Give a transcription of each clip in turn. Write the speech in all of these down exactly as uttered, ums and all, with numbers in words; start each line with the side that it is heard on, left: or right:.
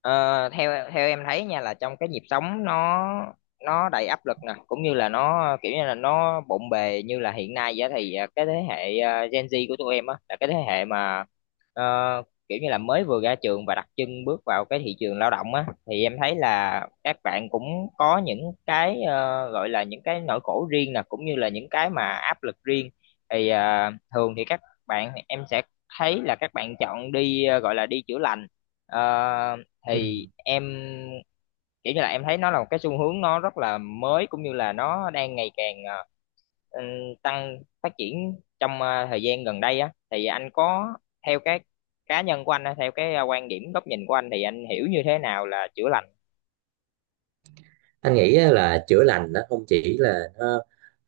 left: Ờ, theo theo em thấy nha là trong cái nhịp sống nó nó đầy áp lực nè, cũng như là nó kiểu như là nó bộn bề như là hiện nay vậy, thì ờ, cái thế hệ ờ, Gen Z của tụi em á là cái thế hệ mà ờ, kiểu như là mới vừa ra trường và đặt chân bước vào cái thị trường lao động á, thì em thấy là các bạn cũng có những cái ờ, gọi là những cái nỗi khổ riêng nè, cũng như là những cái mà áp lực riêng. Thì ờ, thường thì các bạn em sẽ thấy là các bạn chọn đi ờ, gọi là đi chữa lành. Ờ, thì
right: Ừ.
left: em kiểu như là em thấy nó là một cái xu hướng nó rất là mới, cũng như là nó đang ngày càng ờ, ừ, tăng phát triển trong ờ, thời gian gần đây á, thì anh có theo cái cá nhân của anh á, theo cái ờ, quan điểm góc nhìn của anh, thì anh hiểu như thế nào là chữa lành?
right: Anh nghĩ á, là chữa lành nó không chỉ là nó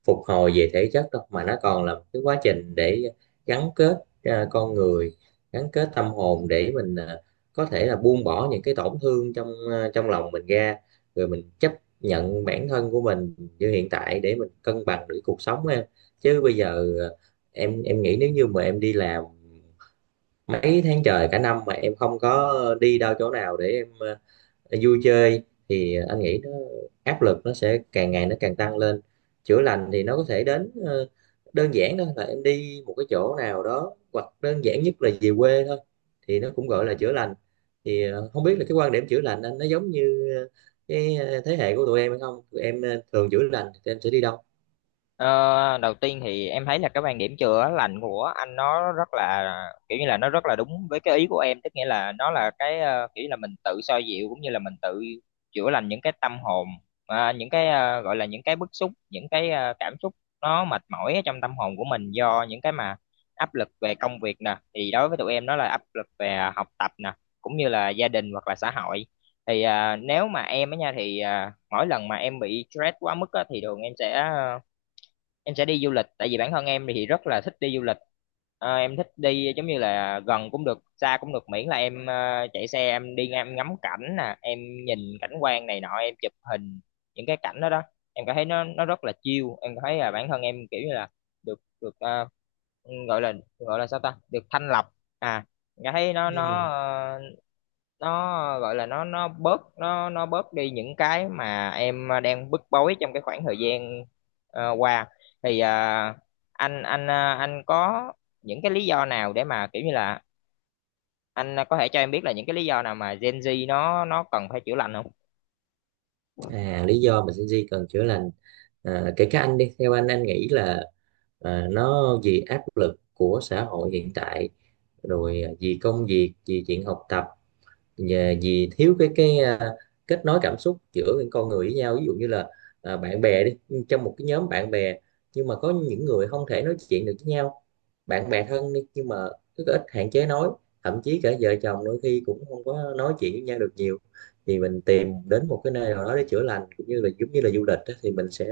right: phục hồi về thể chất đâu, mà nó còn là một cái quá trình để gắn kết à, con người, gắn kết tâm hồn để mình à, có thể là buông bỏ những cái tổn thương trong à, trong lòng mình ra, rồi mình chấp nhận bản thân của mình như hiện tại để mình cân bằng được cuộc sống em. Chứ bây giờ à, em em nghĩ nếu như mà em đi làm mấy tháng trời cả năm mà em không có đi đâu chỗ nào để em à, vui chơi, thì anh nghĩ nó áp lực nó sẽ càng ngày nó càng tăng lên. Chữa lành thì nó có thể đến ờ, đơn giản thôi là em đi một cái chỗ nào đó, hoặc đơn giản nhất là về quê thôi, thì nó cũng gọi là chữa lành. Thì ờ, không biết là cái quan điểm chữa lành anh nó giống như ờ, cái ờ, thế hệ của tụi em hay không, tụi em ờ, thường chữa lành thì tụi em sẽ đi đâu?
left: Ờ, đầu tiên thì em thấy là cái quan điểm chữa lành của anh nó rất là kiểu như là nó rất là đúng với cái ý của em, tức nghĩa là nó là cái ờ, kiểu như là mình tự xoa dịu, cũng như là mình tự chữa lành những cái tâm hồn, à, những cái ờ, gọi là những cái bức xúc, những cái ờ, cảm xúc nó mệt mỏi ở trong tâm hồn của mình do những cái mà áp lực về công việc nè, thì đối với tụi em nó là áp lực về học tập nè, cũng như là gia đình hoặc là xã hội. Thì ờ, nếu mà em á nha, thì ờ, mỗi lần mà em bị stress quá mức á, thì thường em sẽ ờ, em sẽ đi du lịch, tại vì bản thân em thì rất là thích đi du lịch. Ờ, em thích đi giống như là gần cũng được xa cũng được, miễn là em ờ, chạy xe em đi ngang em ngắm cảnh nè, em nhìn cảnh quan này nọ, em chụp hình những cái cảnh đó đó, em cảm thấy nó nó rất là chill. Em cảm thấy là bản thân em kiểu như là được được ờ, gọi là gọi là sao ta, được thanh lọc. À, em cảm thấy nó nó
right: Ừ.
left: ờ, nó gọi là nó nó bớt, nó nó bớt đi những cái mà em đang bức bối trong cái khoảng thời gian ờ, qua. Thì à, anh anh à, anh có những cái lý do nào để mà kiểu như là anh có thể cho em biết là những cái lý do nào mà Gen Z nó nó cần phải chữa lành không?
right: À, lý do mà Gen Z cần chữa lành, à, kể cả anh đi, theo anh anh nghĩ là à, nó vì áp lực của xã hội hiện tại, rồi à, vì công việc, vì chuyện học tập, và vì thiếu cái cái à, kết nối cảm xúc giữa những con người với nhau. Ví dụ như là à, bạn bè đi, trong một cái nhóm bạn bè nhưng mà có những người không thể nói chuyện được với nhau. Bạn bè thân đi nhưng mà rất ít, hạn chế nói. Thậm chí cả vợ chồng đôi khi cũng không có nói chuyện với nhau được nhiều. Thì mình tìm đến một cái nơi nào đó để chữa lành, cũng như là giống như là du lịch á, thì mình sẽ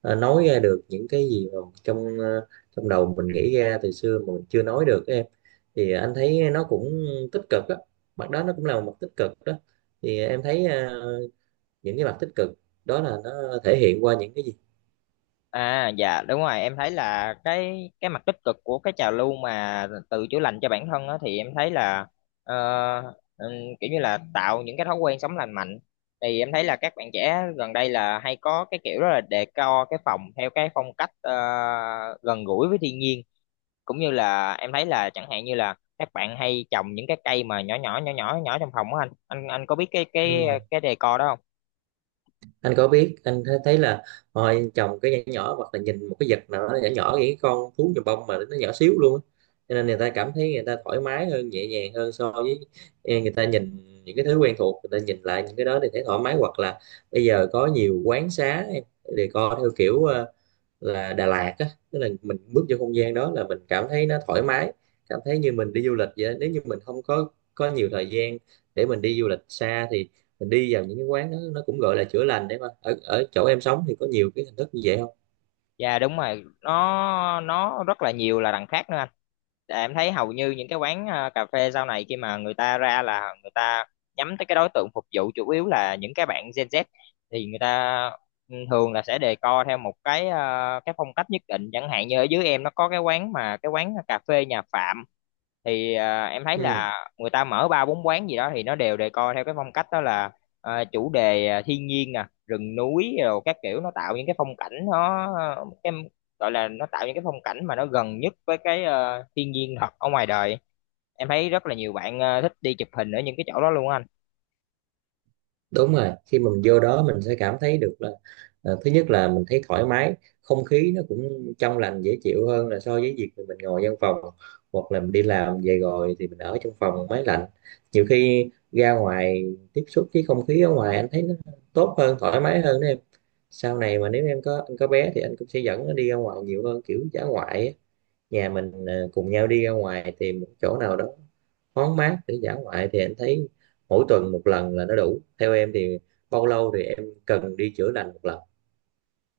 right: ờ, nói ra được những cái gì mà trong ờ, trong đầu mình nghĩ ra từ xưa mà mình chưa nói được á em. Thì anh thấy nó cũng tích cực á, mặt đó nó cũng là một mặt tích cực đó. Thì em thấy ờ, những cái mặt tích cực đó là nó thể hiện qua những cái gì?
left: À dạ đúng rồi, em thấy là cái cái mặt tích cực của cái trào lưu mà tự chữa lành cho bản thân á, thì em thấy là ờ, ừm, kiểu như là tạo những cái thói quen sống lành mạnh. Thì em thấy là các bạn trẻ gần đây là hay có cái kiểu rất là decor cái phòng theo cái phong cách ờ, gần gũi với thiên nhiên. Cũng như là em thấy là chẳng hạn như là các bạn hay trồng những cái cây mà nhỏ nhỏ nhỏ nhỏ nhỏ trong phòng á, anh anh anh có biết cái cái
right: Ừ.
left: cái decor đó không?
right: Anh có biết, anh thấy thấy là hồi trồng cái nhỏ nhỏ, hoặc là nhìn một cái vật nào đó nhỏ nhỏ, những cái con thú nhồi bông mà nó nhỏ xíu luôn á. Cho nên người ta cảm thấy người ta thoải mái hơn, nhẹ nhàng hơn. So với ê, người ta nhìn những cái thứ quen thuộc, người ta nhìn lại những cái đó thì thấy thoải mái. Hoặc là bây giờ có nhiều quán xá em decor theo kiểu ờ, là Đà Lạt á, tức là mình bước vô không gian đó là mình cảm thấy nó thoải mái, cảm thấy như mình đi du lịch vậy đó. Nếu như mình không có có nhiều thời gian để mình đi du lịch xa, thì mình đi vào những cái quán đó, nó cũng gọi là chữa lành đấy. Mà ở ở chỗ em sống thì có nhiều cái hình thức như vậy không?
left: Dạ đúng rồi, nó nó rất là nhiều là đằng khác nữa anh. Tại em thấy hầu như những cái quán ờ, cà phê sau này khi mà người ta ra là người ta nhắm tới cái đối tượng phục vụ chủ yếu là những cái bạn Gen Z, thì người ta ừ, thường là sẽ đề co theo một cái ờ, cái phong cách nhất định. Chẳng hạn như ở dưới em nó có cái quán mà cái quán cà phê nhà Phạm, thì ờ, em thấy
right: Ừ,
left: là người ta mở ba bốn quán gì đó thì nó đều đề co theo cái phong cách đó là ờ, chủ đề ờ, thiên nhiên nè, rừng núi, rồi các kiểu nó tạo những cái phong cảnh nó em gọi là nó tạo những cái phong cảnh mà nó gần nhất với cái ờ, thiên nhiên thật ở ngoài đời. Em thấy rất là nhiều bạn ờ, thích đi chụp hình ở những cái chỗ đó luôn á anh.
right: đúng rồi, khi mà mình vô đó mình sẽ cảm thấy được là à, thứ nhất là mình thấy thoải mái, không khí nó cũng trong lành dễ chịu hơn là so với việc mình ngồi văn phòng, hoặc là mình đi làm về rồi thì mình ở trong phòng máy lạnh. Nhiều khi ra ngoài tiếp xúc với không khí ở ngoài anh thấy nó tốt hơn, thoải mái hơn đó em. Sau này mà nếu em có, anh có bé thì anh cũng sẽ dẫn nó đi ra ngoài nhiều hơn, kiểu dã ngoại á. Nhà mình ờ, cùng nhau đi ra ngoài tìm một chỗ nào đó thoáng mát để dã ngoại thì anh thấy mỗi tuần một lần là nó đủ. Theo em thì bao lâu thì em cần đi chữa lành một lần?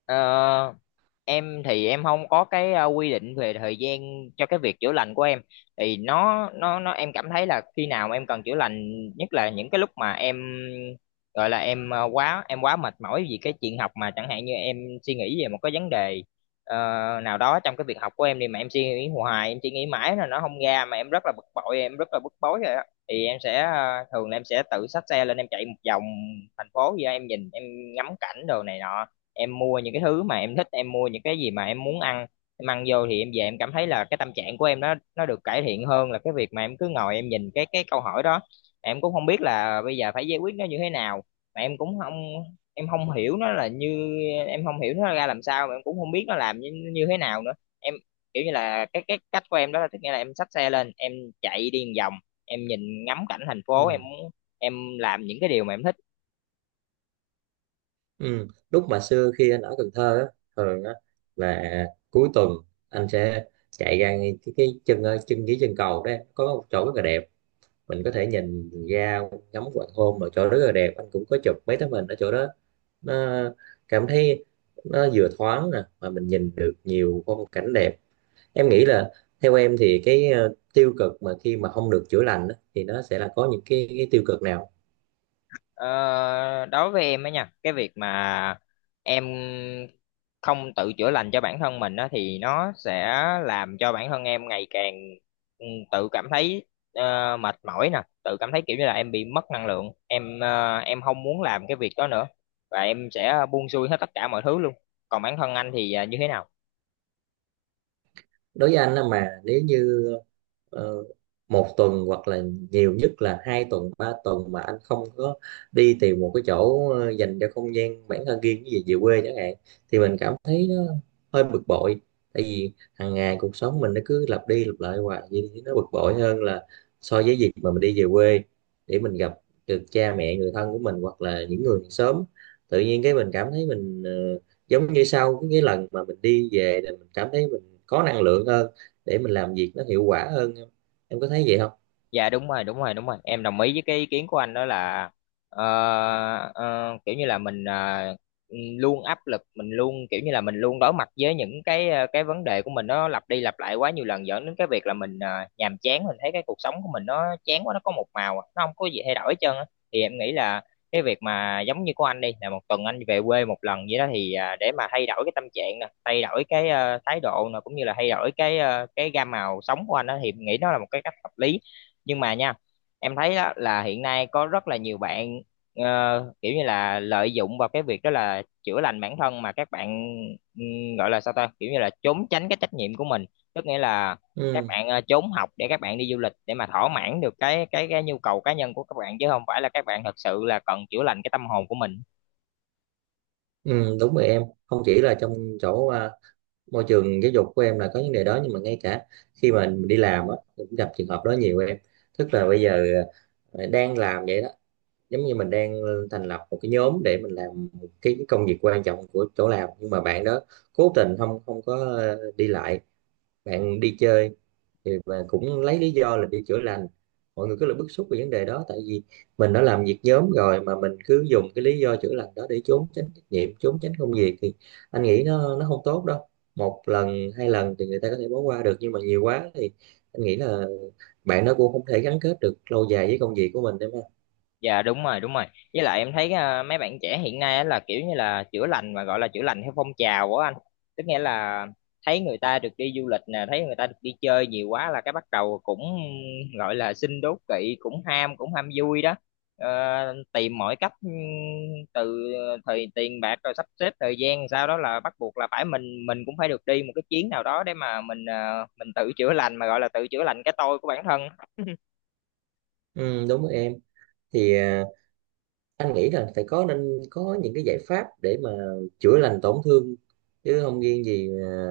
left: Ờ, em thì em không có cái ờ, quy định về thời gian cho cái việc chữa lành của em. Thì nó nó nó em cảm thấy là khi nào em cần chữa lành nhất là những cái lúc mà em gọi là em ờ, quá em quá mệt mỏi vì cái chuyện học, mà chẳng hạn như em suy nghĩ về một cái vấn đề ờ, nào đó trong cái việc học của em đi, mà em suy nghĩ hoài em suy nghĩ mãi là nó không ra, mà em rất là bực bội em rất là bức bối rồi á, thì em sẽ ờ, thường là em sẽ tự xách xe lên em chạy một vòng thành phố vậy á, em nhìn em ngắm cảnh đồ này nọ, em mua những cái thứ mà em thích, em mua những cái gì mà em muốn ăn, em ăn vô thì em về em cảm thấy là cái tâm trạng của em nó nó được cải thiện hơn là cái việc mà em cứ ngồi em nhìn cái cái câu hỏi đó, em cũng không biết là bây giờ phải giải quyết nó như thế nào, mà em cũng không em không hiểu nó là như em không hiểu nó ra làm sao, mà em cũng không biết nó làm như, như thế nào nữa. Em kiểu như là cái cái cách của em đó là, tức nghĩa là em xách xe lên em chạy đi một vòng, em nhìn ngắm cảnh thành phố, em
right: Ừ.
left: muốn em làm những cái điều mà em thích.
right: Ừ. Lúc mà xưa khi anh ở Cần Thơ á, thường á, là cuối tuần anh sẽ chạy ra ngay cái, cái chân ờ, chân dưới chân cầu đó em, có một chỗ rất là đẹp, mình có thể nhìn ra ngắm hoàng hôn. Mà chỗ rất là đẹp, anh cũng có chụp mấy tấm hình ở chỗ đó. Nó cảm thấy nó vừa thoáng nè, mà mình nhìn được nhiều phong cảnh đẹp. Em nghĩ là, theo em thì cái ờ, tiêu cực mà khi mà không được chữa lành á, thì nó sẽ là có những cái, cái tiêu cực nào?
left: Ờ, đối với em á nha, cái việc mà em không tự chữa lành cho bản thân mình á, thì nó sẽ làm cho bản thân em ngày càng ừ, tự cảm thấy ờ, mệt mỏi nè, tự cảm thấy kiểu như là em bị mất năng lượng, em ờ, em không muốn làm cái việc đó nữa và em sẽ buông xuôi hết tất cả mọi thứ luôn. Còn bản thân anh thì ờ, như thế nào?
right: Đối với anh á, mà nếu như ờ, một tuần hoặc là nhiều nhất là hai tuần ba tuần mà anh không có đi tìm một cái chỗ ờ, dành cho không gian bản thân riêng, cái gì về quê chẳng hạn, thì mình cảm thấy nó hơi bực bội. Tại vì hàng ngày cuộc sống mình nó cứ lặp đi lặp lại hoài như thế, nó bực bội hơn là so với việc mà mình đi về quê để mình gặp được cha mẹ người thân của mình, hoặc là những người sớm tự nhiên, cái mình cảm thấy mình ờ, giống như sau cái cái lần mà mình đi về là mình cảm thấy có năng lượng hơn, để mình làm việc nó hiệu quả hơn em. Em có thấy vậy không?
left: Dạ đúng rồi, đúng rồi, đúng rồi, em đồng ý với cái ý kiến của anh đó là ờ, ờ, kiểu như là mình ờ, ừ, luôn áp lực, mình luôn kiểu như là mình luôn đối mặt với những cái ờ, cái vấn đề của mình nó lặp đi lặp lại quá nhiều lần, dẫn đến cái việc là mình ờ, nhàm chán, mình thấy cái cuộc sống của mình nó chán quá, nó có một màu, à, nó không có gì thay đổi hết trơn á. Thì em nghĩ là cái việc mà giống như của anh đi, là một tuần anh về quê một lần vậy đó, thì à, để mà thay đổi cái tâm trạng nè, thay đổi cái ờ, thái độ nè, cũng như là thay đổi cái ờ, cái gam màu sống của anh đó, thì em nghĩ nó là một cái cách hợp lý. Nhưng mà nha, em thấy đó là hiện nay có rất là nhiều bạn ờ, kiểu như là lợi dụng vào cái việc đó là chữa lành bản thân, mà các bạn ừm, gọi là sao ta, kiểu như là trốn tránh cái trách nhiệm của mình. Tức nghĩa là các
right: Ừ,
left: bạn ờ, trốn học để các bạn đi du lịch, để mà thỏa mãn được cái cái cái nhu cầu cá nhân của các bạn, chứ không phải là các bạn thật sự là cần chữa lành cái tâm hồn của mình.
right: ừ, đúng rồi em, không chỉ là trong chỗ à, môi trường giáo dục của em là có vấn đề đó, nhưng mà ngay cả khi mà mình đi làm á mình cũng gặp trường hợp đó nhiều em. Tức là bây giờ à, đang làm vậy đó, giống như mình đang thành lập một cái nhóm để mình làm cái công việc quan trọng của chỗ làm, nhưng mà bạn đó cố tình không không có à, đi lại, bạn đi chơi, thì và cũng lấy lý do là đi chữa lành. Mọi người cứ là bức xúc về vấn đề đó, tại vì mình đã làm việc nhóm rồi mà mình cứ dùng cái lý do chữa lành đó để trốn tránh trách nhiệm, trốn tránh công việc, thì anh nghĩ nó nó không tốt đâu. Một lần hai lần thì người ta có thể bỏ qua được, nhưng mà nhiều quá thì anh nghĩ là bạn nó cũng không thể gắn kết được lâu dài với công việc của mình, đúng không?
left: Dạ đúng rồi, đúng rồi. Với lại em thấy à, mấy bạn trẻ hiện nay á là kiểu như là chữa lành, mà gọi là chữa lành theo phong trào của anh, tức nghĩa là thấy người ta được đi du lịch nè, thấy người ta được đi chơi nhiều quá, là cái bắt đầu cũng gọi là xin đố kỵ, cũng ham, cũng ham vui đó. Ờ, tìm mọi cách ừm, từ thời tiền bạc, rồi sắp xếp thời gian, sau đó là bắt buộc là phải mình mình cũng phải được đi một cái chuyến nào đó để mà mình ờ, mình tự chữa lành, mà gọi là tự chữa lành cái tôi của bản thân.
right: Ừ, đúng rồi em. Thì à, anh nghĩ là phải có, nên có những cái giải pháp để mà chữa lành tổn thương, chứ không riêng gì à,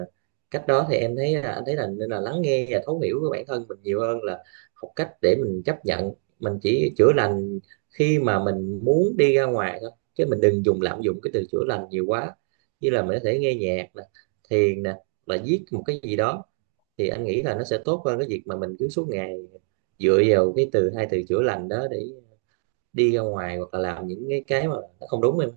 right: cách đó. Thì em thấy là- anh thấy là nên là lắng nghe và thấu hiểu của bản thân mình nhiều hơn, là học cách để mình chấp nhận. Mình chỉ chữa lành khi mà mình muốn đi ra ngoài thôi, chứ mình đừng dùng, lạm dụng cái từ chữa lành nhiều quá. Như là mình có thể nghe nhạc nè, thiền nè, là viết một cái gì đó, thì anh nghĩ là nó sẽ tốt hơn cái việc mà mình cứ suốt ngày dựa vào cái từ, hai từ chữa lành đó để đi ra ngoài, hoặc là làm những cái cái mà nó không đúng em.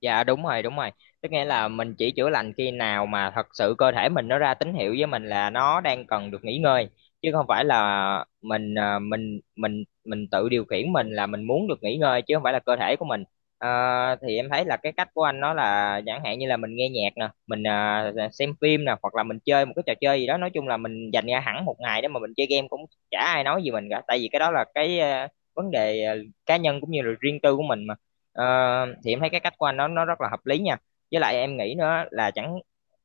left: Dạ đúng rồi, đúng rồi. Tức nghĩa là mình chỉ chữa lành khi nào mà thật sự cơ thể mình nó ra tín hiệu với mình là nó đang cần được nghỉ ngơi, chứ không phải là mình à, mình mình mình tự điều khiển mình là mình muốn được nghỉ ngơi chứ không phải là cơ thể của mình. Ờ, thì em thấy là cái cách của anh nó là chẳng hạn như là mình nghe nhạc nè, mình à, xem phim nè, hoặc là mình chơi một cái trò chơi gì đó, nói chung là mình dành ra hẳn một ngày để mà mình chơi game cũng chả ai nói gì mình cả, tại vì cái đó là cái à, vấn đề à, cá nhân, cũng như là riêng tư của mình mà. Ờ, thì em thấy cái cách của anh nó nó rất là hợp lý nha. Với lại em nghĩ nữa là chẳng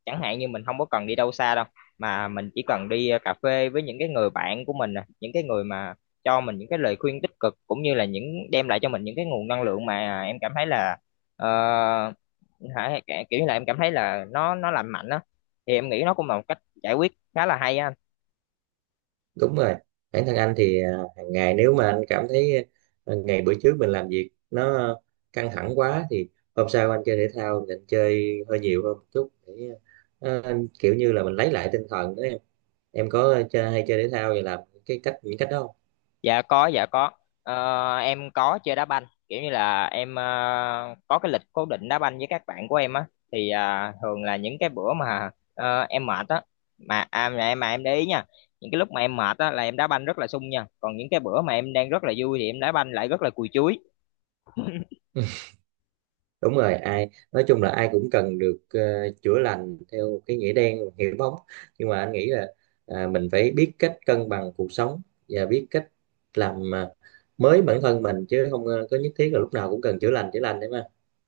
left: chẳng hạn như mình không có cần đi đâu xa đâu, mà mình chỉ cần đi ờ, cà phê với những cái người bạn của mình nè, những cái người mà cho mình những cái lời khuyên tích cực, cũng như là những đem lại cho mình những cái nguồn năng lượng mà em cảm thấy là ờ, hả, kiểu như là em cảm thấy là nó nó lành mạnh á, thì em nghĩ nó cũng là một cách giải quyết khá là hay á anh.
right: Đúng rồi, bản thân anh thì à, hàng ngày nếu mà anh cảm thấy à, ngày bữa trước mình làm việc nó căng thẳng quá, thì hôm sau anh chơi thể thao thì anh chơi hơi nhiều hơn một chút để à, anh kiểu như là mình lấy lại tinh thần đó em. Em có chơi, hay chơi thể thao và làm cái cách, những cách đó không?
left: Dạ có, dạ có. Ờ, em có chơi đá banh, kiểu như là em ờ, có cái lịch cố định đá banh với các bạn của em á, thì à, thường là những cái bữa mà ờ, em mệt á, mà à, mà em mà em để ý nha, những cái lúc mà em mệt á là em đá banh rất là sung nha, còn những cái bữa mà em đang rất là vui thì em đá banh lại rất là cùi chuối.
right: Đúng rồi, ai nói chung là ai cũng cần được ờ, chữa lành theo cái nghĩa đen hiểu bóng, nhưng mà anh nghĩ là à, mình phải biết cách cân bằng cuộc sống, và biết cách làm à, mới bản thân mình, chứ không ờ, có nhất thiết là lúc nào cũng cần chữa lành, chữa lành đấy mà.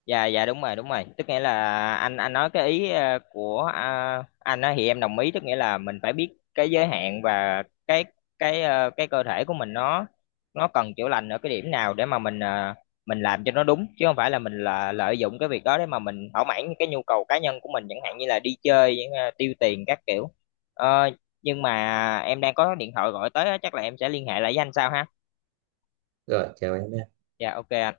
left: Dạ dạ đúng rồi, đúng rồi. Tức nghĩa là anh anh nói cái ý ờ, của à, anh á thì em đồng ý, tức nghĩa là mình phải biết cái giới hạn và cái cái ờ, cái cơ thể của mình nó nó cần chữa lành ở cái điểm nào để mà mình ờ, mình làm cho nó đúng, chứ không phải là mình là lợi dụng cái việc đó để mà mình thỏa mãn những cái nhu cầu cá nhân của mình, chẳng hạn như là đi chơi ờ, tiêu tiền các kiểu. Ờ, nhưng mà em đang có điện thoại gọi tới á, chắc là em sẽ liên hệ lại với anh sau ha.
right: Rồi, chào em.
left: Dạ ô kê anh.